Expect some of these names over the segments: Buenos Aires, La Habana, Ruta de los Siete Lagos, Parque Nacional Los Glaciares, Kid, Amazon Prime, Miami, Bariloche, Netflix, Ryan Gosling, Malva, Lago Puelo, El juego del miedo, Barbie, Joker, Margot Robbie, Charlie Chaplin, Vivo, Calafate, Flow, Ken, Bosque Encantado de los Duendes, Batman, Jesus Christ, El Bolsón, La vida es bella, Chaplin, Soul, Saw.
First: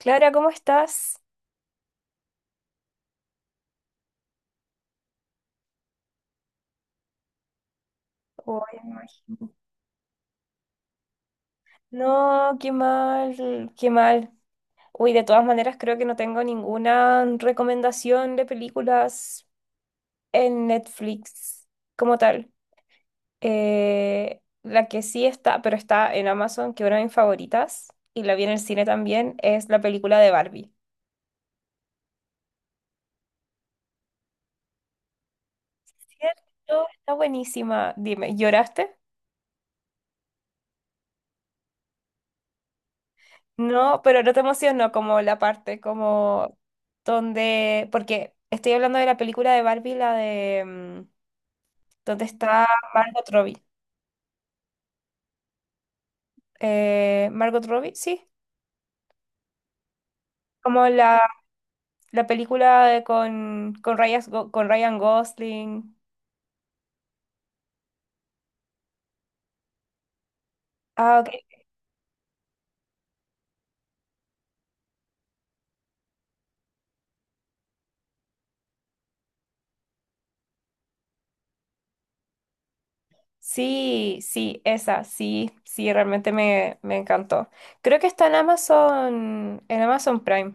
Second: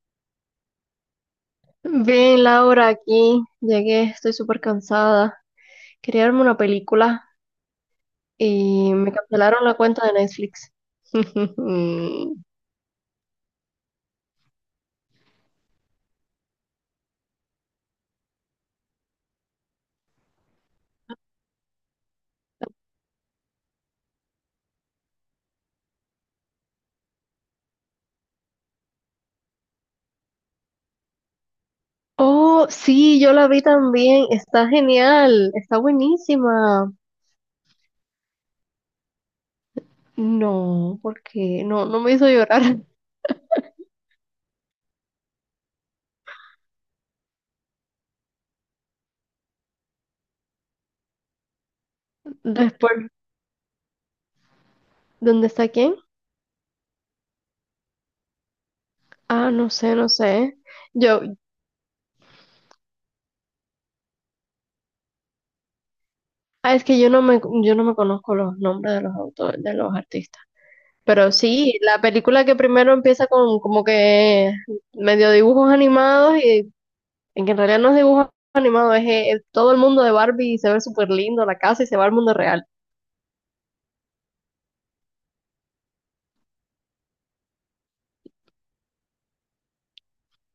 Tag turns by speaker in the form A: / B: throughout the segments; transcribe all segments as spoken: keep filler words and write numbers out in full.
A: Clara, ¿cómo estás?
B: Bien, Laura, aquí llegué, estoy súper cansada. Quería verme una película
A: Uy, no,
B: y me
A: imagino.
B: cancelaron la cuenta de Netflix.
A: No, qué mal, qué mal. Uy, de todas maneras creo que no tengo ninguna recomendación de películas en Netflix como tal. Eh, la que sí está, pero está en Amazon, que es una de mis favoritas, y la vi en el cine también, es la película de Barbie.
B: Oh, sí, yo la vi también. Está genial, está
A: ¿Cierto?
B: buenísima.
A: Está buenísima. Dime, ¿lloraste?
B: No, porque no, no me hizo llorar.
A: No, pero no te emocionó como la parte, como donde, porque estoy hablando de la película de Barbie, la de mm, donde está
B: Después,
A: Margot Robbie.
B: ¿dónde está quién?
A: Eh, Margot Robbie, sí.
B: Ah, no sé, no sé.
A: Como la,
B: Yo,
A: la película de con, con, Ryan, con Ryan Gosling.
B: ah, es que yo no me, yo no me conozco los nombres de los autores, de los artistas.
A: Ah, ok.
B: Pero sí, la película que primero empieza con como que medio dibujos animados y en que en realidad no es dibujos animados, es, eh, todo el mundo de Barbie y se ve súper lindo la casa y se va al mundo real.
A: Sí, sí, esa, sí, sí, realmente me, me encantó. Creo que está en Amazon, en Amazon Prime.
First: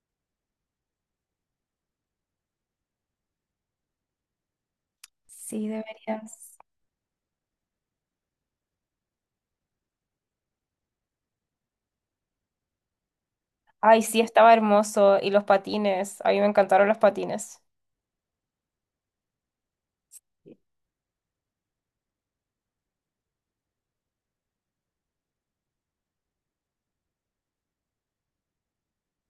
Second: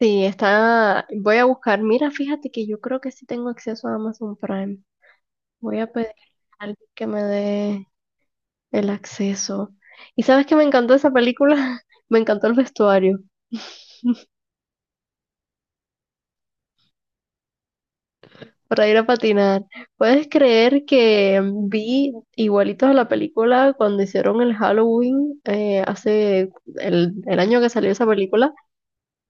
B: Sí, está, voy a buscar, mira, fíjate que yo creo que sí tengo acceso a Amazon Prime.
A: Sí,
B: Voy a pedir
A: deberías.
B: a alguien que me dé el acceso. ¿Y sabes que me encantó esa película? Me encantó el vestuario.
A: Ay, sí, estaba hermoso. Y los patines. A mí me encantaron los patines.
B: Para ir a patinar. ¿Puedes creer que vi igualitos a la película cuando hicieron el Halloween eh, hace el, el año que salió esa película?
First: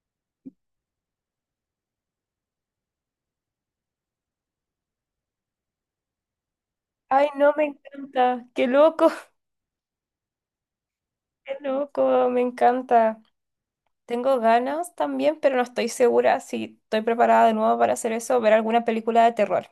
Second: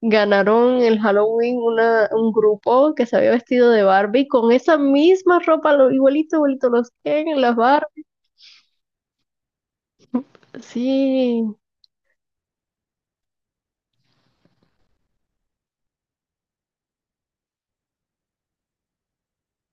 B: Ganaron el Halloween una, un grupo que se había vestido de Barbie con esa misma ropa, lo, igualito, igualito, los
A: Ay,
B: Ken,
A: no,
B: las
A: me
B: Barbie.
A: encanta. Qué loco,
B: Sí,
A: qué loco, me encanta. Tengo ganas también, pero no estoy segura si estoy preparada de nuevo para hacer eso o ver alguna película de terror.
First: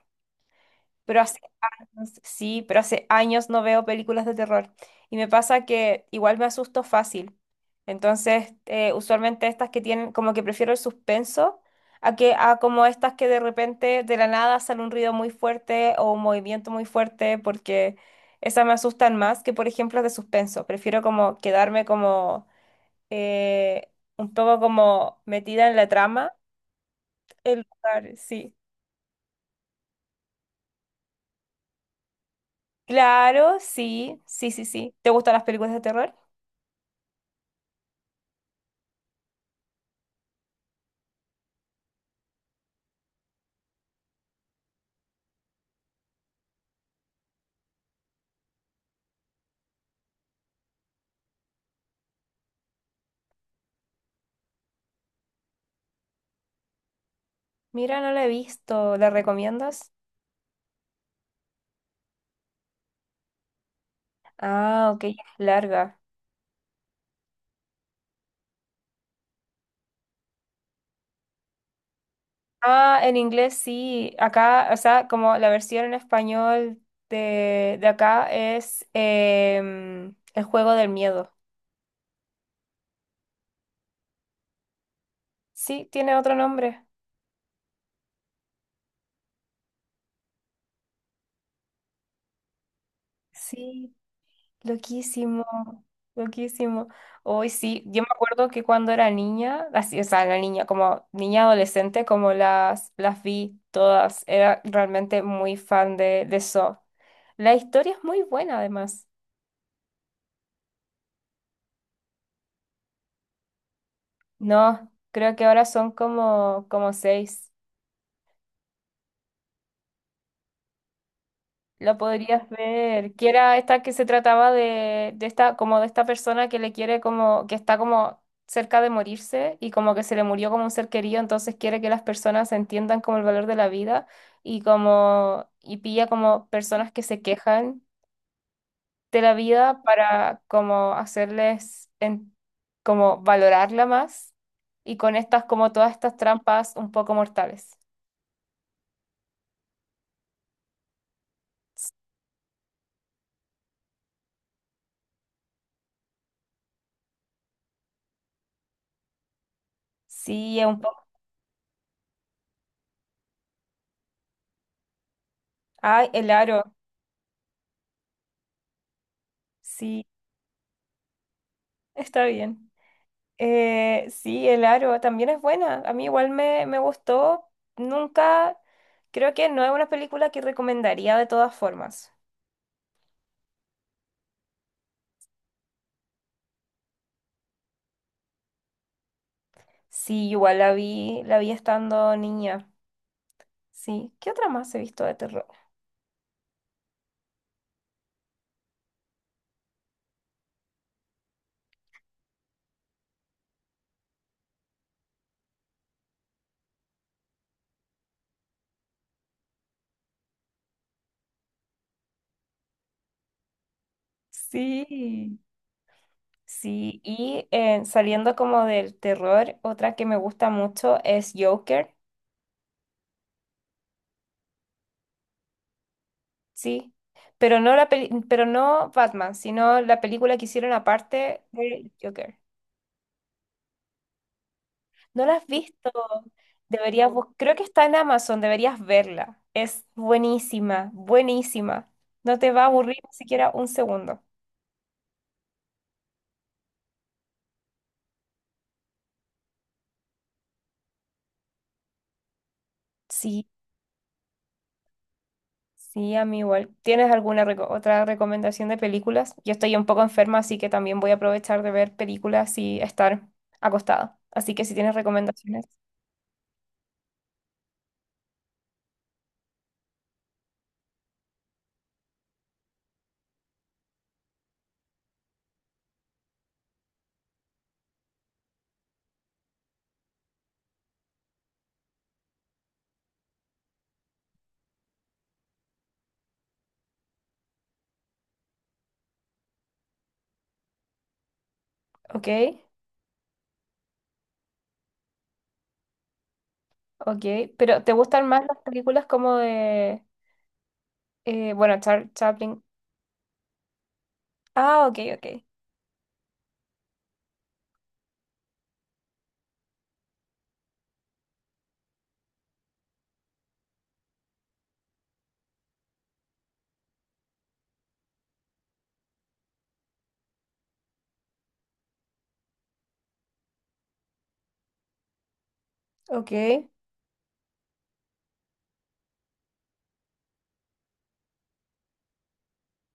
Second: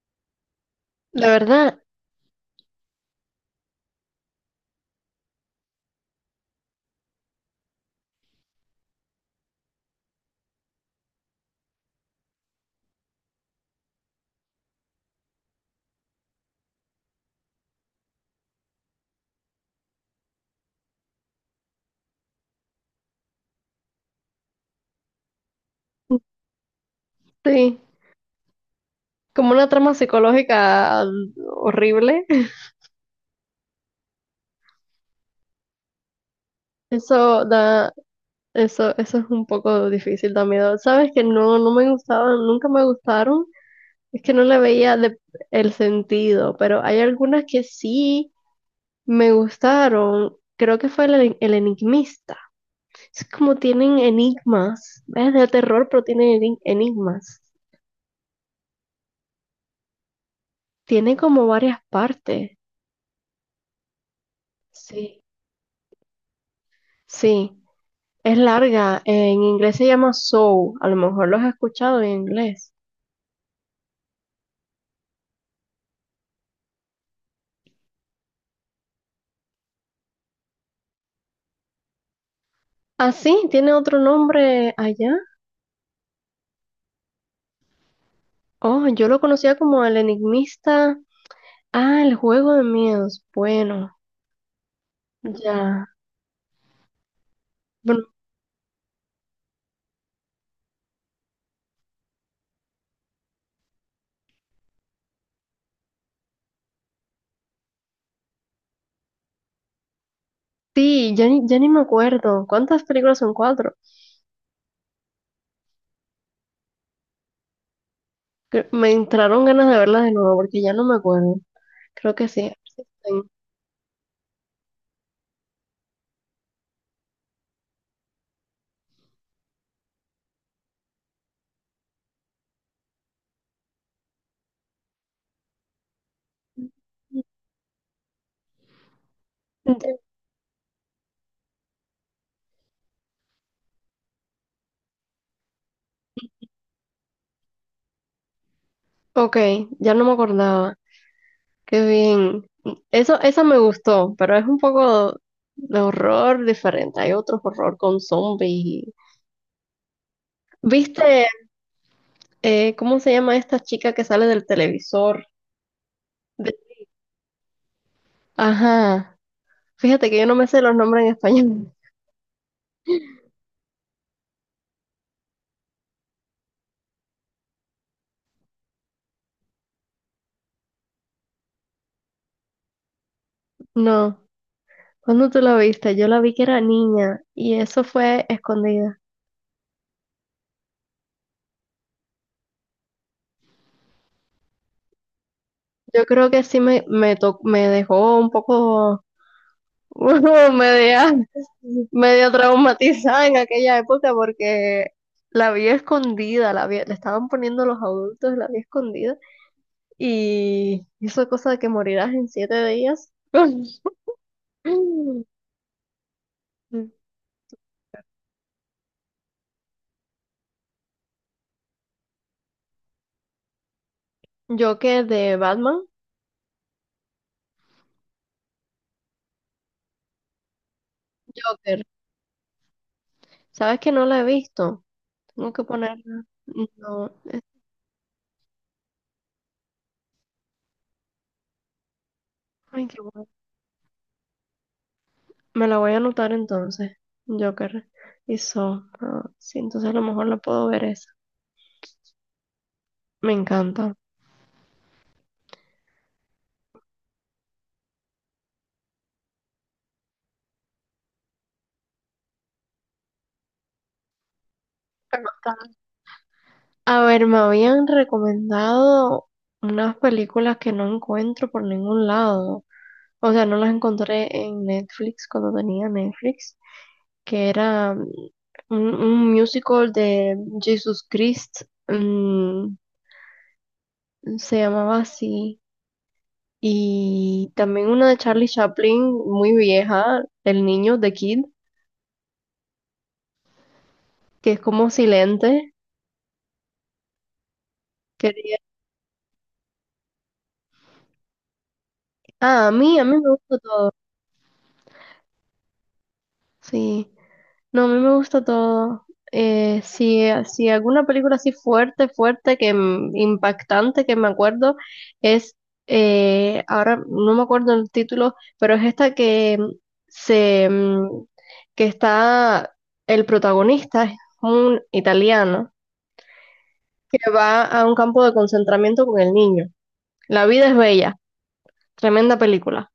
A: Pero
B: la
A: así
B: verdad,
A: no. Sí, pero hace años no veo películas de terror. Y me pasa que igual me asusto fácil. Entonces, eh, usualmente estas que tienen, como que prefiero el suspenso a que a como estas que de repente de la nada sale un ruido muy fuerte o un movimiento muy fuerte, porque esas me asustan más que, por ejemplo, las de suspenso. Prefiero como quedarme como eh, un poco como metida en la trama. El
B: sí.
A: lugar, sí.
B: Como una trama psicológica horrible.
A: Claro, sí, sí, sí, sí. ¿Te gustan las películas de terror?
B: Eso da Eso, eso es un poco difícil también. Sabes que no, no me gustaban, nunca me gustaron. Es que no le veía de- el sentido, pero hay algunas que sí me gustaron. Creo que fue el, eni- el enigmista. Es como tienen enigmas. Es de terror, pero tienen eni- enigmas.
A: Mira, no la he visto. ¿La recomiendas?
B: Tiene como varias partes.
A: Ah, ok, es
B: Sí.
A: larga.
B: Sí. Es larga. En inglés se llama Soul. A lo mejor los has escuchado en inglés.
A: Ah, en inglés sí. Acá, o sea, como la versión en español de, de acá es em, El juego del miedo.
B: Ah, sí, tiene otro nombre allá.
A: Sí, tiene otro nombre.
B: Oh, yo lo conocía como el enigmista. Ah, el juego de miedos.
A: Sí,
B: Bueno,
A: loquísimo,
B: ya.
A: loquísimo. Hoy sí, yo me
B: Bueno,
A: acuerdo que cuando era niña, así, o sea, la niña, como niña adolescente, como las, las vi todas, era realmente muy fan de, de Saw. La historia es muy buena, además.
B: sí, ya ni, ya ni me acuerdo. ¿Cuántas películas son cuatro?
A: No, creo que ahora son como, como seis.
B: Cre- Me entraron ganas de verlas de nuevo porque ya no me acuerdo.
A: Lo
B: Creo que
A: podrías
B: sí.
A: ver. Que era esta que se trataba de, de esta, como de esta persona que le quiere como, que está como cerca de morirse y como que se le murió como un ser querido, entonces quiere que las personas entiendan como el valor de la vida y como, y pilla como personas que se quejan de la vida
B: Ent-
A: para como hacerles en- como valorarla más y con estas como todas estas trampas un poco mortales.
B: Ok, ya no me acordaba. Qué bien. Eso, esa me gustó, pero es un poco de horror diferente. Hay otro horror con zombies. Y-
A: Sí, es un
B: ¿Viste eh, cómo se llama esta chica que sale del televisor?
A: Ay, el aro.
B: Ajá.
A: Sí,
B: Fíjate que yo no me sé los nombres en español.
A: está bien. Eh, sí, el aro también es buena. A mí igual me, me gustó. Nunca, creo que no es una película que recomendaría de todas formas.
B: No. ¿Cuándo tú la viste? Yo la vi que era niña y eso fue escondida.
A: Sí, igual la vi, la vi estando niña. Sí. ¿Qué otra más he visto de terror?
B: Yo creo que sí me, me, to- me dejó un poco media, medio traumatizada en aquella época porque la vi escondida, la vi- le estaban poniendo los adultos, la vi escondida y hizo cosa de que morirás en siete días.
A: Sí. Sí, y eh, saliendo como del terror, otra que me gusta mucho es Joker.
B: Joker de Batman.
A: Sí. Pero no la peli- pero no Batman, sino la película que hicieron aparte
B: Joker.
A: de Joker.
B: ¿Sabes que no la he visto?
A: ¿No la has
B: Tengo que
A: visto?
B: ponerla.
A: Deberías
B: No.
A: bus- Creo que está en Amazon, deberías verla. Es buenísima, buenísima. No te va a
B: Ay,
A: aburrir
B: qué
A: ni
B: bueno.
A: siquiera un segundo.
B: Me la voy a anotar entonces. Joker y So. Ah, sí, entonces a lo mejor la puedo ver esa. Me
A: Sí,
B: encanta.
A: sí, a mí igual. ¿Tienes alguna reco- otra recomendación de películas? Yo estoy un poco enferma, así que también voy a aprovechar de ver películas y estar acostada. Así que si tienes recomendaciones,
B: A ver, me habían recomendado unas películas que no encuentro por ningún lado. O sea, no las encontré en Netflix cuando tenía Netflix, que era mm, un, un musical de Jesus Christ. Mm, se llamaba así. Y también una de Charlie Chaplin, muy vieja, El niño, de Kid,
A: ok,
B: que es como silente.
A: ok. Pero ¿te gustan más
B: Quería
A: las películas como de, eh, bueno, Char- Chaplin?
B: ah, a mí, a mí me gusta todo.
A: Ah, ok, ok,
B: Sí, no, a mí me gusta todo. Eh, si, si alguna película así fuerte, fuerte, que m- impactante, que me acuerdo, es, eh, ahora no me acuerdo el título, pero es esta que mm, se, mm, que está, el protagonista es un italiano
A: ok.
B: que va a un campo de concentramiento con el niño. La vida es bella, tremenda película.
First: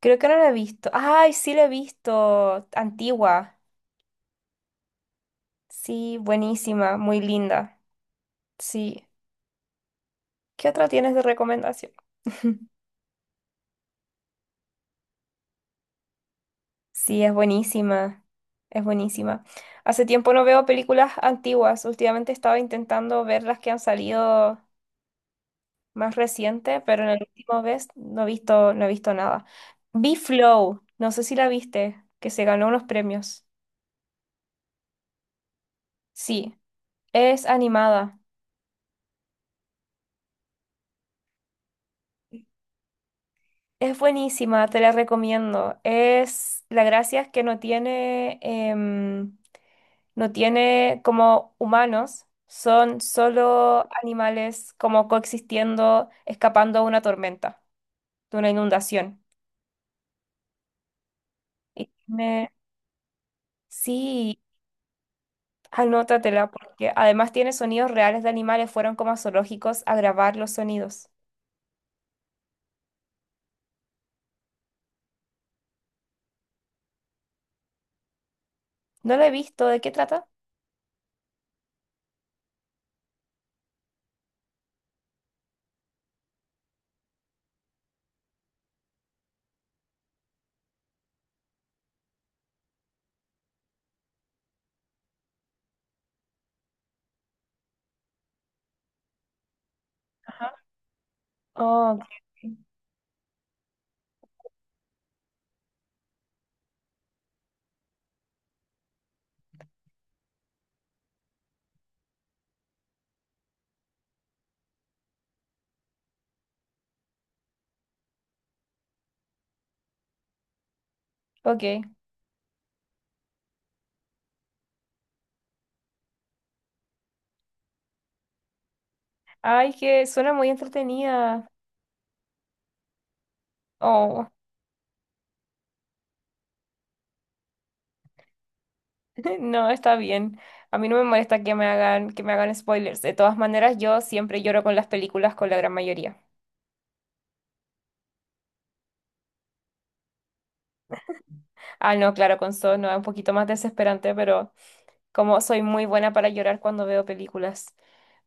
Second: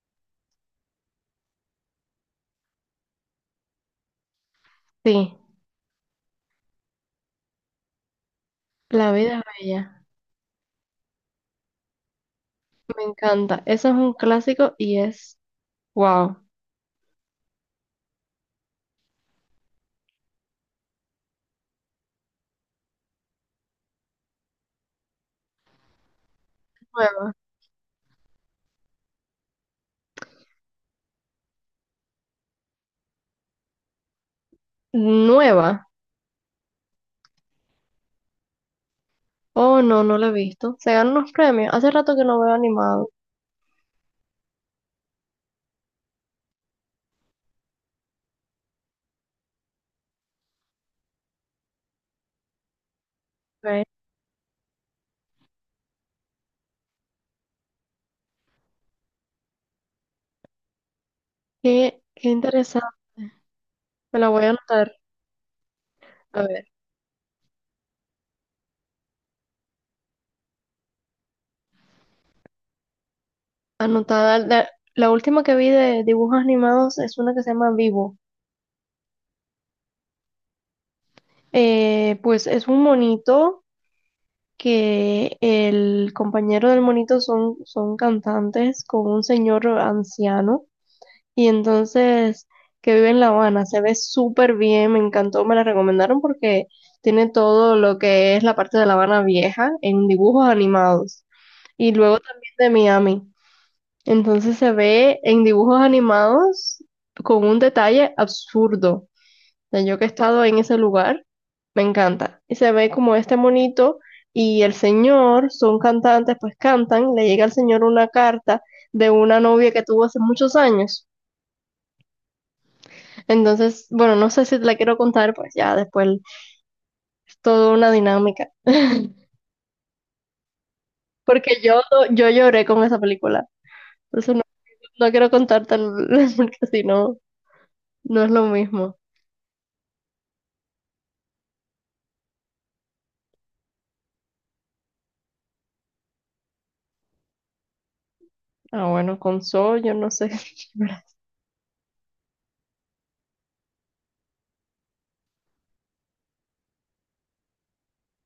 A: Creo que no la he visto. Ay, sí la he visto. Antigua.
B: Sí,
A: Sí, buenísima, muy linda. Sí.
B: La vida es bella,
A: ¿Qué otra tienes de recomendación?
B: me encanta. Eso es un clásico y es wow.
A: Sí, es buenísima. Es buenísima. Hace tiempo no veo películas antiguas. Últimamente estaba intentando ver las que han salido más recientes, pero en el
B: Nueva.
A: último vez no he visto, no he visto nada. Vi Flow, no sé si la viste, que se ganó unos premios.
B: Nueva.
A: Sí, es animada.
B: Oh, no, no la he visto. Se ganó unos premios. Hace rato que no veo animado.
A: Es buenísima, te la recomiendo. Es, la gracia es que no tiene, em, no tiene como humanos, son
B: Ok.
A: solo animales como coexistiendo, escapando de una tormenta, de una inundación. Y
B: Qué, qué
A: tiene-
B: interesante. Me la
A: sí,
B: voy a anotar. A
A: anótatela,
B: ver,
A: porque además tiene sonidos reales de animales, fueron como a zoológicos a grabar los sonidos.
B: anotada. La, la última que vi de dibujos animados es una que se llama Vivo.
A: No la he visto, ¿de qué trata?
B: Eh, pues es un monito. Que el compañero del monito son, son cantantes con un señor anciano y entonces que vive en La Habana, se ve súper bien, me encantó, me la recomendaron porque tiene todo lo que es la parte de La Habana vieja en dibujos animados y
A: Oh,
B: luego también de Miami. Entonces se ve en dibujos animados con un detalle absurdo sea, yo que he estado en ese lugar, me encanta. Y se ve como este monito y el señor, son cantantes, pues cantan, le llega al señor una carta de una novia que tuvo hace muchos años.
A: ok.
B: Entonces, bueno, no sé si te la quiero contar, pues ya después es toda una dinámica.
A: Ay, que suena muy entretenida.
B: Porque yo, yo lloré con esa película. Por
A: Oh.
B: eso no, no quiero contarte, porque si no, no es lo mismo.
A: No, está bien. A mí no me molesta que me hagan, que me hagan spoilers. De todas maneras, yo siempre lloro con las películas, con la gran mayoría.
B: Ah, bueno, con Soul, yo no sé.
A: Ah, no, claro, con Saw no, es un poquito más desesperante, pero como soy muy buena para llorar cuando veo películas.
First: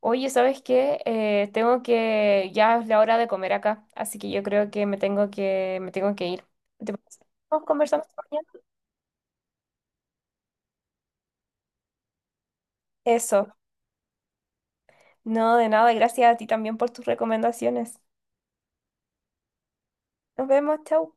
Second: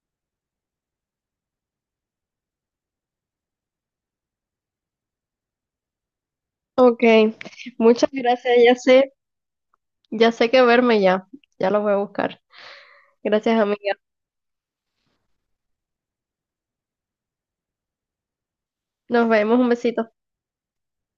A: Oye, ¿sabes qué? Eh, tengo que, ya es la hora de comer acá, así que yo creo que me tengo que, me tengo que ir. ¿Te
B: Ok,
A: parece? ¿Nos conversamos
B: muchas
A: mañana?
B: gracias, ya sé. Ya sé que verme ya. Ya lo voy a buscar.
A: Eso.
B: Gracias, amiga.
A: No, de nada, gracias a ti también por tus recomendaciones.
B: Nos vemos. Un besito.
A: Nos vemos, chau.